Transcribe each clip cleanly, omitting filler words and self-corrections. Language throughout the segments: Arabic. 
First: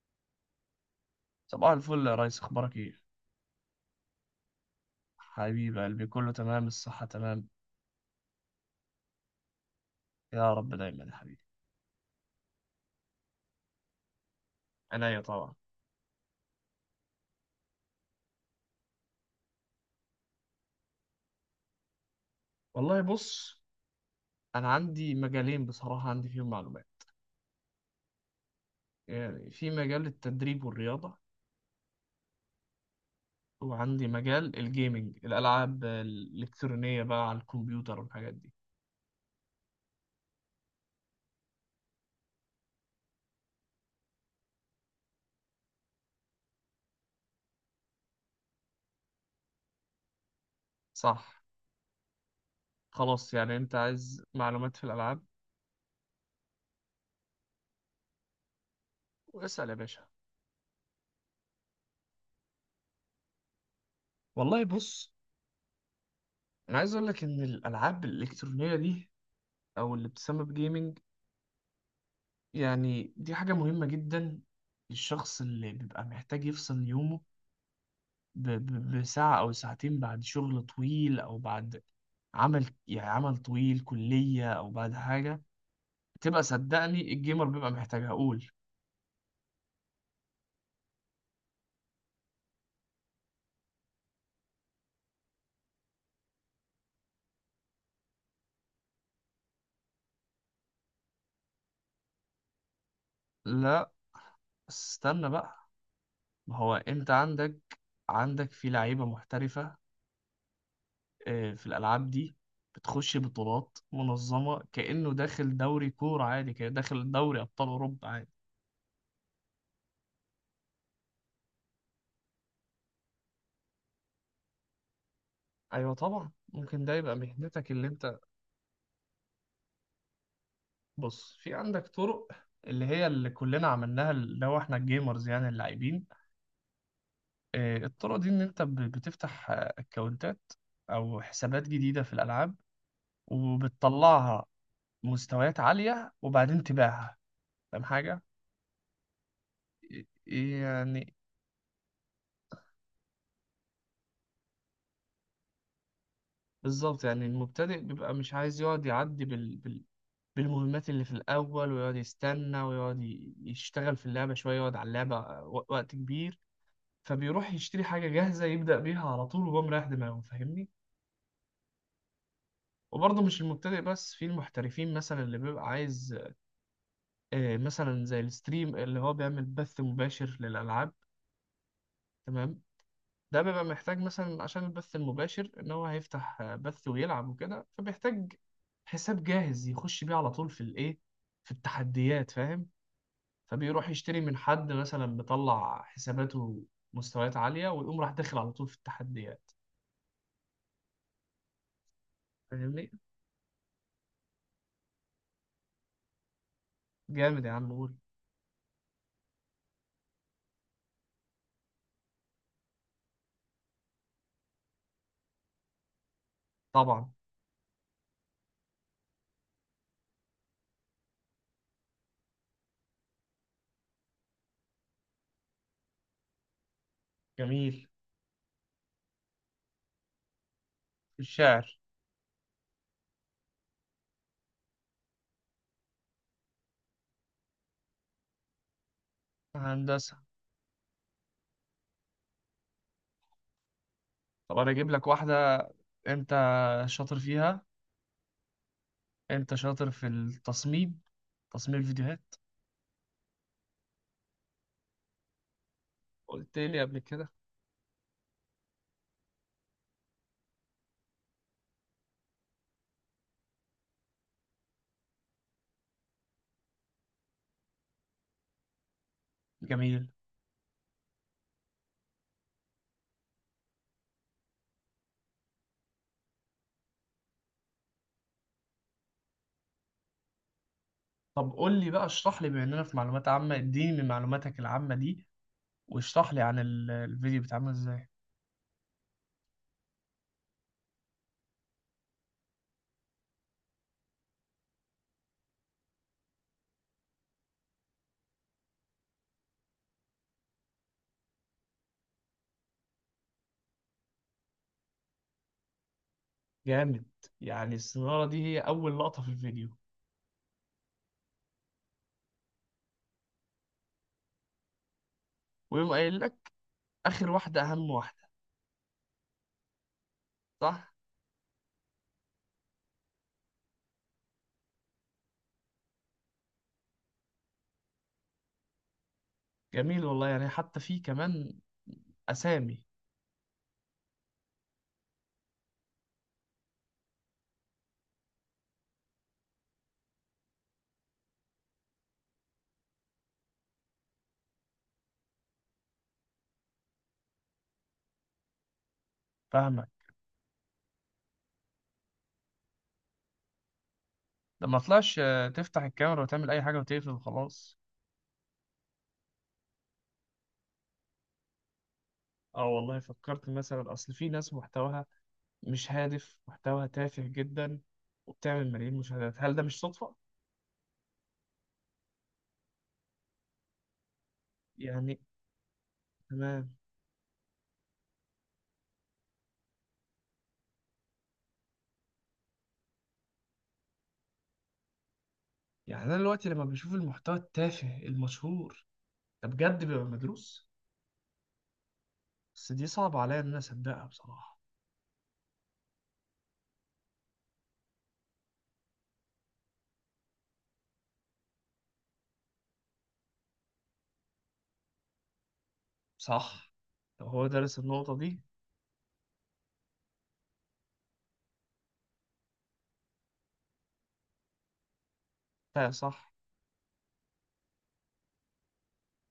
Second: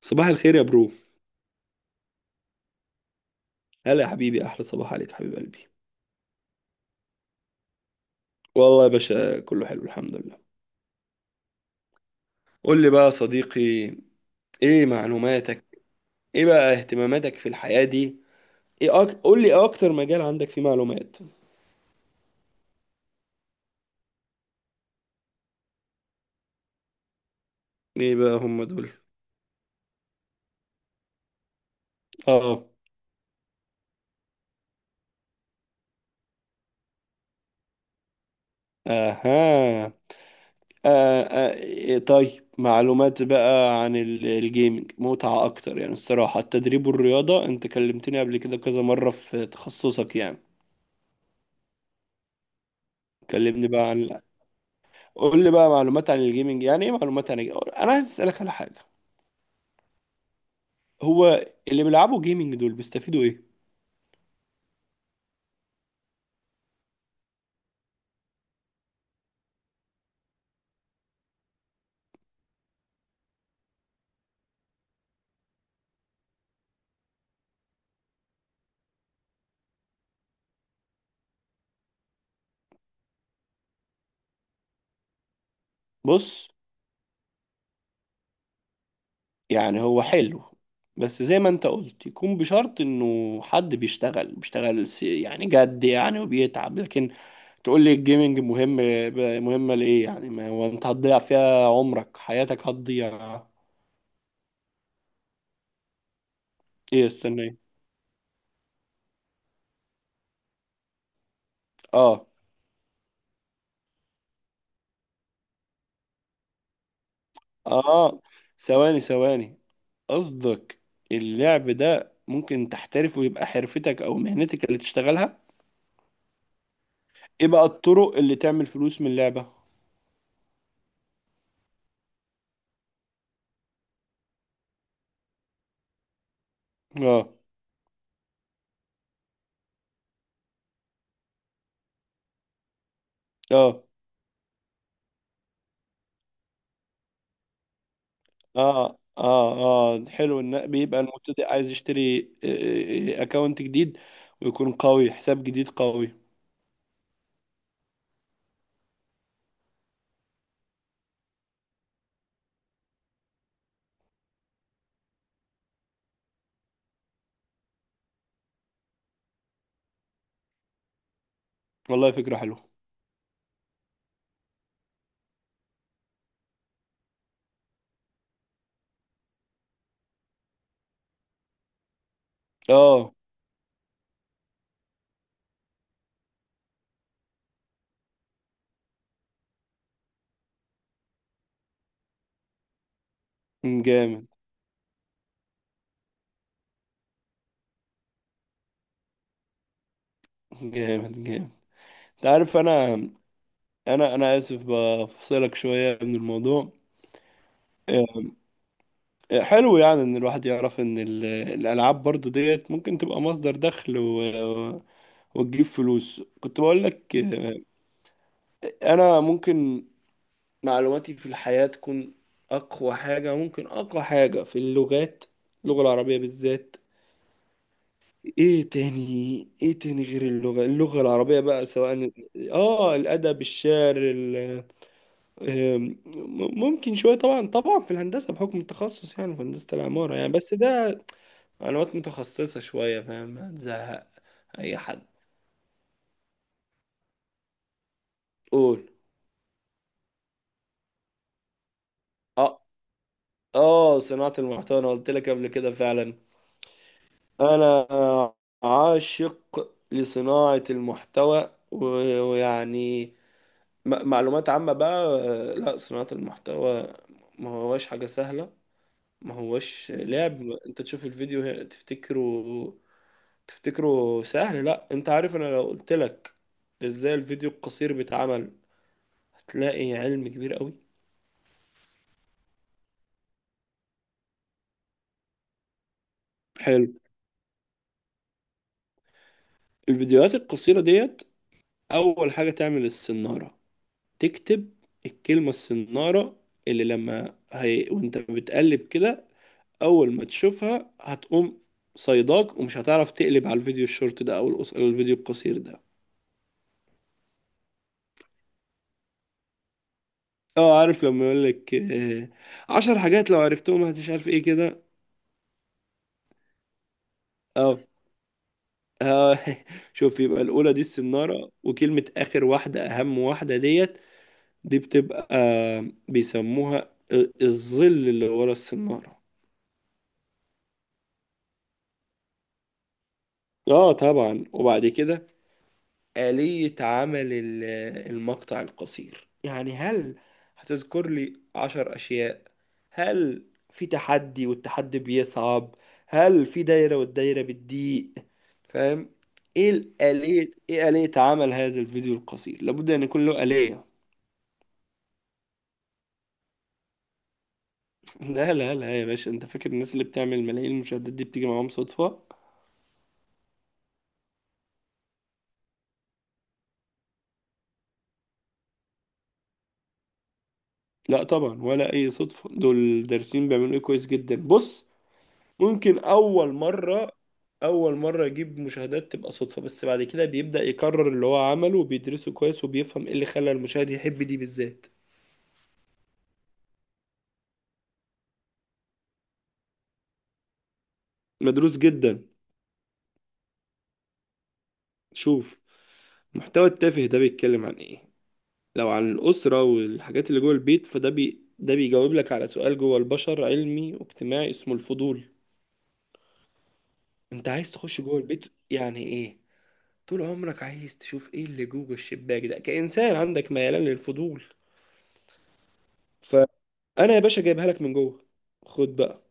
صباح الخير يا برو. صباح الفل يا ريس، اخبارك ايه؟ هلا يا حبيبي، احلى صباح عليك حبيب قلبي. حبيب قلبي، كله تمام، الصحة تمام. والله يا باشا كله حلو الحمد لله. يا رب دايما يا حبيبي. قول لي بقى يا صديقي، ايه انا أيوة طبعا. معلوماتك؟ ايه بقى اهتماماتك في الحياة دي؟ قول لي ايه اكتر مجال عندك فيه معلومات؟ والله بص، انا عندي مجالين بصراحة عندي فيهم معلومات. ايه بقى هم دول؟ يعني في مجال التدريب والرياضة، اه. وعندي مجال الجيمنج، الألعاب الإلكترونية بقى على الكمبيوتر والحاجات دي. اها. آه. آه. إيه، طيب معلومات بقى عن الجيمنج متعة اكتر، يعني الصراحة التدريب والرياضة انت كلمتني قبل كده كذا مرة في تخصصك يعني. صح. خلاص، يعني كلمني انت بقى عن عايز معلومات في الألعاب. قول لي بقى معلومات عن الجيمنج، يعني ايه معلومات عن الجيمنج؟ انا عايز اسالك على حاجه. اسأل يا باشا. هو اللي بيلعبوا جيمنج دول بيستفيدوا ايه؟ والله بص، انا عايز اقول لك ان الألعاب الإلكترونية دي او اللي بتسمى بجيمنج، يعني دي حاجة مهمة جدا. الشخص اللي بيبقى محتاج يفصل يومه بساعة أو ساعتين، بعد شغل طويل أو بعد عمل، يعني عمل طويل كلية، أو بعد حاجة، بتبقى بص. صدقني الجيمر بيبقى محتاج، أقول. يعني هو حلو، بس زي ما انت قلت يكون بشرط انه حد بيشتغل يعني جد يعني، وبيتعب. لكن تقول لي الجيمنج مهم، مهمه لايه؟ يعني ما هو انت هتضيع فيها عمرك، حياتك هتضيع. لا، استنى بقى. ما هو ايه؟ أنت استنى عندك إيه؟ عندك في لعيبة محترفة، في الألعاب اه، دي بتخش بطولات منظمة، كأنه داخل دوري كورة عادي كده، داخل دوري أبطال أوروبا اه، عادي. ثواني ثواني، قصدك اللعب ده ممكن تحترف ويبقى حرفتك او مهنتك اللي تشتغلها؟ أيوة طبعا ممكن ده يبقى ايه بقى مهنتك اللي الطرق أنت. اللي تعمل فلوس من اللعبة؟ بص، في عندك طرق اللي هي اللي كلنا عملناها، اللي هو احنا الجيمرز يعني اللاعبين. اه، الطرق دي ان انت بتفتح اكونتات او حسابات جديدة في الالعاب، اه، وبتطلعها مستويات عالية وبعدين تبيعها. فاهم حاجة؟ اه، اه، اه، ي- حلو ان بيبقى يعني المبتدئ عايز يشتري اكونت جديد ويكون قوي، حساب جديد قوي. بالظبط، يعني المبتدئ بيبقى مش عايز يقعد يعدي بالمهمات اللي في الأول، ويقعد يستنى ويقعد يشتغل في اللعبة شوية، يقعد على اللعبة وقت كبير، فبيروح يشتري حاجة جاهزة يبدأ بيها على طول وهو مريح دماغه. فاهمني؟ والله فكرة حلوة. وبرضه مش المبتدئ بس، في المحترفين مثلا اللي بيبقى عايز، مثلا زي الستريم اللي هو بيعمل بث مباشر للألعاب. تمام. اه. ده بيبقى محتاج مثلا عشان البث المباشر ان هو هيفتح بث ويلعب وكده، فبيحتاج حساب جاهز يخش بيه على طول في الايه، في التحديات، فاهم. فبيروح يشتري جامد. من حد مثلا مطلع حساباته مستويات عالية، ويقوم راح داخل على طول في التحديات. جامد جامد. انت عارف فاهمني؟ انا اسف بفصلك شوية من الموضوع. جامد يا عم، قول. آه، حلو يعني ان الواحد يعرف ان الالعاب برضو ديت ممكن تبقى مصدر دخل وتجيب فلوس، كنت بقول طبعا. لك انا ممكن معلوماتي في الحياة تكون اقوى حاجة، ممكن اقوى حاجة في اللغات، اللغة العربية بالذات. جميل. ايه تاني، ايه تاني غير اللغة، اللغة العربية بقى الشعر. سواء. اه، الادب، الشعر، آم، ممكن شوية. طبعا طبعا في الهندسة بحكم التخصص، يعني في هندسة العمارة هندسة. يعني، بس ده معلومات متخصصة شوية، فاهم هتزهق. طب أنا أي أجيب حد. لك واحدة أنت شاطر فيها. قول. أنت شاطر في التصميم، تصميم الفيديوهات. اه، اه، صناعة المحتوى، أنا قلت لك قبل كده فعلا. قلت لي قبل كده. أنا عاشق لصناعة المحتوى ويعني معلومات عامة بقى. لا، صناعة المحتوى ما هواش حاجة سهلة، ما هواش جميل. لعب، انت تشوف الفيديو تفتكره سهل. لا، انت عارف انا لو قلت لك ازاي الفيديو القصير بيتعمل، هتلاقي علم كبير قوي. طب قول لي بقى، اشرح لي بما إننا في معلومات عامة، اديني من معلوماتك العامة دي، واشرح لي عن حلو، الفيديو بيتعمل إزاي. الفيديوهات القصيرة ديت أول حاجة تعمل السنارة، تكتب الكلمة السنارة، وانت بتقلب كده أول ما تشوفها هتقوم صيداك، ومش هتعرف تقلب على الفيديو الشورت ده أو الفيديو القصير ده. جامد. يعني السنارة دي هي أول لقطة في الفيديو. اه، عارف لما يقولك 10 حاجات لو عرفتهم هتش عارف ايه كده. ويقوم قايل لك آخر واحدة اه. أهم واحدة. آه، شوف، يبقى الأولى دي صح. السنارة، وكلمة آخر واحدة أهم واحدة ديت، دي بتبقى بيسموها الظل اللي ورا السنارة. جميل والله، يعني حتى في كمان أسامي. اه طبعا، وبعد كده آلية عمل المقطع القصير، يعني هل هتذكر لي 10 أشياء؟ هل في تحدي والتحدي بيصعب؟ هل في دايرة والدايرة بتضيق؟ فاهم؟ ايه فاهمك. الآلية، ايه آلية عمل هذا الفيديو القصير؟ لابد ان يكون له آلية. ده ما طلعش، تفتح الكاميرا وتعمل اي حاجه وتقفل وخلاص. لا، لا، لا يا باشا، انت فاكر الناس اللي بتعمل ملايين المشاهدات دي بتيجي معاهم صدفة؟ اه والله فكرت مثلا، اصل في ناس محتواها مش هادف، محتواها تافه جدا، وبتعمل ملايين مشاهدات. هل ده مش صدفه؟ لا طبعا، ولا اي صدفه، دول الدارسين بيعملوا ايه كويس جدا. بص، يعني. ممكن اول تمام. مره اول مره يجيب مشاهدات تبقى صدفه، بس بعد كده بيبدا يكرر اللي هو عمله وبيدرسه كويس وبيفهم ايه اللي خلى المشاهد يحب دي بالذات. يعني انا دلوقتي لما بشوف المحتوى التافه المشهور ده بجد بيبقى مدروس. مدروس جدا. بس دي صعب عليا ان انا اصدقها بصراحه. شوف، محتوى التافه ده بيتكلم عن ايه؟ لو عن الاسره والحاجات اللي جوه البيت، فده ده بيجاوب لك على سؤال جوه البشر علمي واجتماعي اسمه الفضول. صح. لو هو انت عايز درس تخش النقطه جوه دي. البيت، يعني ايه؟ طول عمرك عايز تشوف ايه اللي جوه الشباك ده، كإنسان عندك ميلان للفضول. فعلا، صح. فأنا يا باشا جايبها لك من جوه، خد بقى،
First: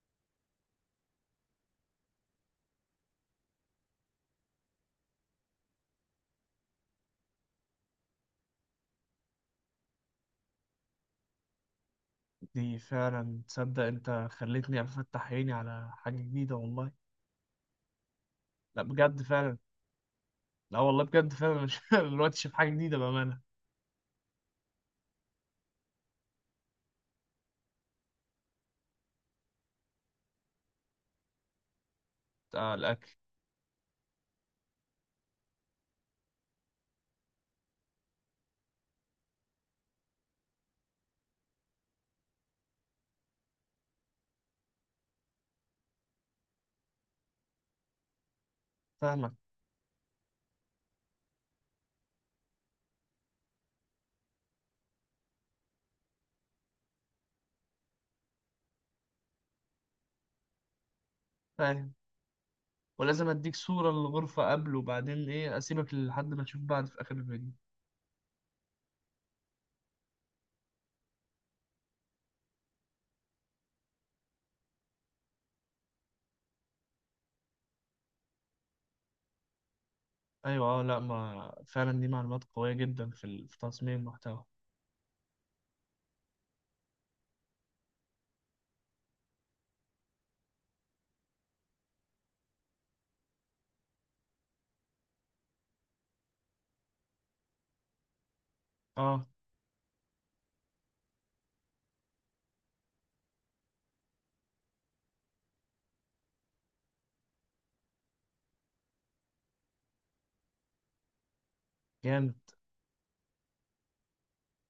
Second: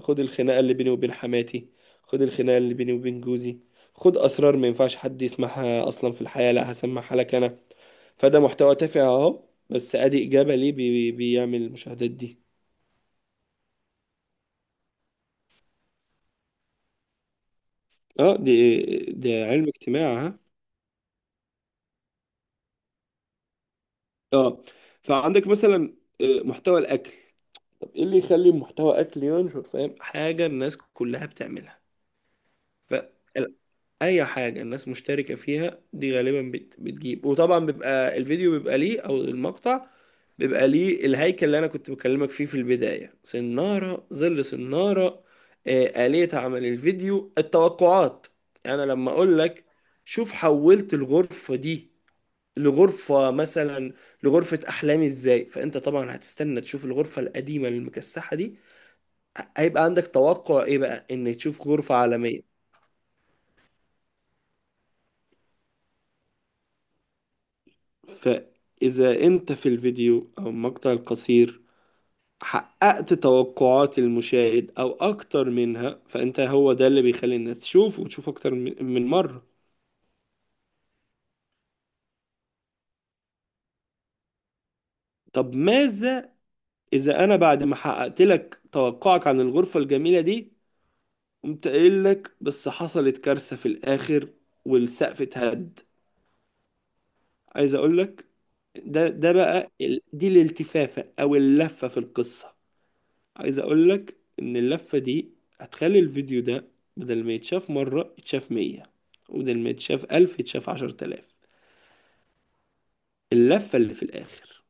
خد الخناقة اللي بيني وبين حماتي، خد الخناقة اللي بيني وبين جوزي، خد أسرار ما ينفعش حد يسمعها أصلا في الحياة، لا هسمعها لك أنا. فده محتوى تافه أهو، بس أدي إجابة ليه بيعمل المشاهدات دي. دي فعلا، تصدق انت خلتني افتح عيني على حاجه جديده والله. اه لا دي بجد دي فعلا. علم اجتماع ها. لا والله بجد فعلا، مش الوقت شايف حاجة جديدة بأمانة. اه، فعندك مثلا محتوى الأكل، طب ايه اللي يخلي محتوى اكل ينشر؟ فاهم، حاجه الناس كلها بتعملها، بتاع ف الأكل. اي حاجه الناس مشتركه فيها دي غالبا بتجيب، وطبعا بيبقى الفيديو بيبقى ليه او المقطع بيبقى ليه الهيكل اللي انا كنت بكلمك فيه في البدايه، سناره، ظل سناره، آلية عمل الفيديو، التوقعات. يعني انا لما فاهمك. اقول لك شوف حولت الغرفه دي لغرفه، مثلا لغرفه احلامي ازاي، فانت طبعا هتستنى تشوف الغرفه القديمه المكسحه دي، هيبقى عندك توقع ايه بقى، ان تشوف فاهم. غرفه عالميه. ولازم أديك صورة للغرفة قبل وبعدين، إيه أسيبك لحد ما تشوف بعد في آخر الفيديو؟ فإذا أنت في الفيديو أو المقطع القصير حققت توقعات المشاهد أو أكتر منها، فأنت هو ده اللي بيخلي الناس تشوف وتشوف أكتر من مرة. أيوة، أه، لأ، ما فعلا دي معلومات قوية جدا في في تصميم المحتوى. طب ماذا إذا أنا بعد ما حققت لك توقعك عن الغرفة الجميلة دي، قمت قايل لك بس حصلت كارثة في الآخر والسقف اتهد. عايز أقول لك، ده أه. ده بقى دي الالتفافة أو اللفة في القصة. عايز اقول لك ان اللفة دي هتخلي الفيديو ده بدل ما يتشاف مرة يتشاف 100، وبدل ما يتشاف 1000 يتشاف 10,000. جامد. اللفة اللي في الآخر،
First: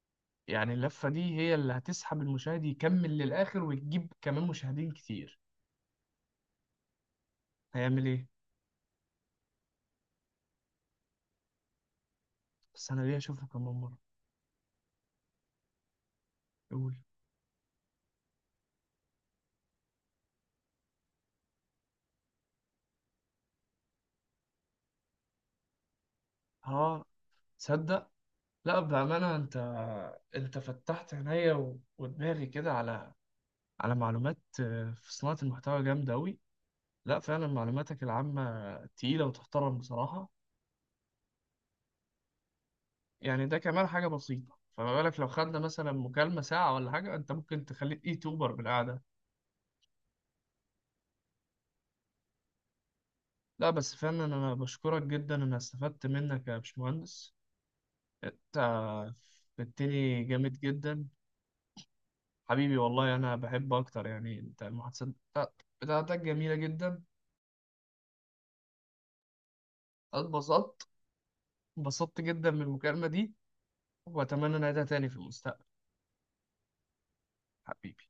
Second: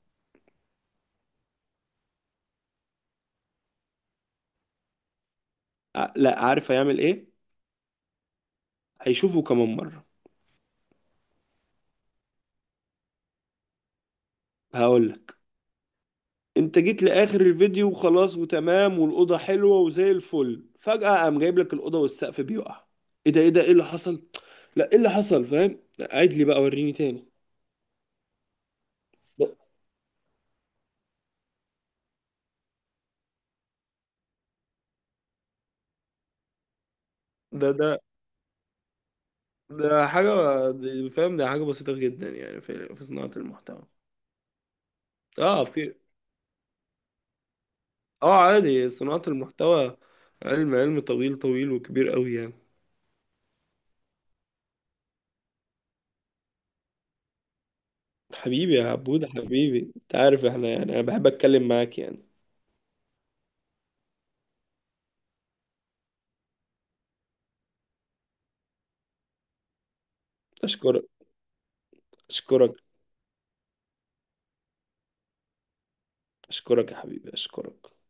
يعني اللفة دي هي اللي هتسحب المشاهد يكمل للآخر وتجيب كمان مشاهدين كتير. لا، عارف هيعمل ايه؟ هيعمل إيه؟ هيشوفه كمان مرة. بس أنا ليه أشوفه كمان مرة؟ هقول لك، انت قول. جيت لآخر الفيديو وخلاص وتمام والأوضة حلوة وزي الفل، فجأة قام جايب لك الأوضة والسقف بيقع. ايه ده، ايه ده، ايه اللي حصل؟ لا، ايه اللي حصل، فاهم؟ عيد لي بقى، وريني أه. تاني. تصدق. لأ بأمانة، ده أنت. أنت فتحت عينيا ودماغي كده على معلومات، في صناعة المحتوى جامدة أوي. لا فعلا، ده ده معلوماتك العامة تقيلة وتحترم ده بصراحة. حاجة، فاهم، ده حاجة بسيطة جدا يعني في صناعة يعني ده كمان المحتوى. حاجة بسيطة، فما بالك لو خدنا اه، مثلا في، مكالمة ساعة ولا حاجة، أنت ممكن تخليك اه، يوتيوبر عادي، بالقعدة. صناعة المحتوى علم، علم طويل طويل وكبير قوي يعني. لا بس فعلا أنا بشكرك جدا، أنا استفدت منك يا باشمهندس. أنت حبيبي يا عبود حبيبي، انت فدتني عارف جامد احنا يعني، انا جدا. بحب اتكلم معاك يعني. حبيبي والله، أنا بحب أكتر يعني، أنت المحادثات بتاعتك جميلة جدا. أنا اتبسطت اشكرك. اتبسطت جدا من اشكرك. المكالمة دي، وأتمنى نعيدها تاني في المستقبل. اشكرك يا حبيبي. اشكرك. حبيبي.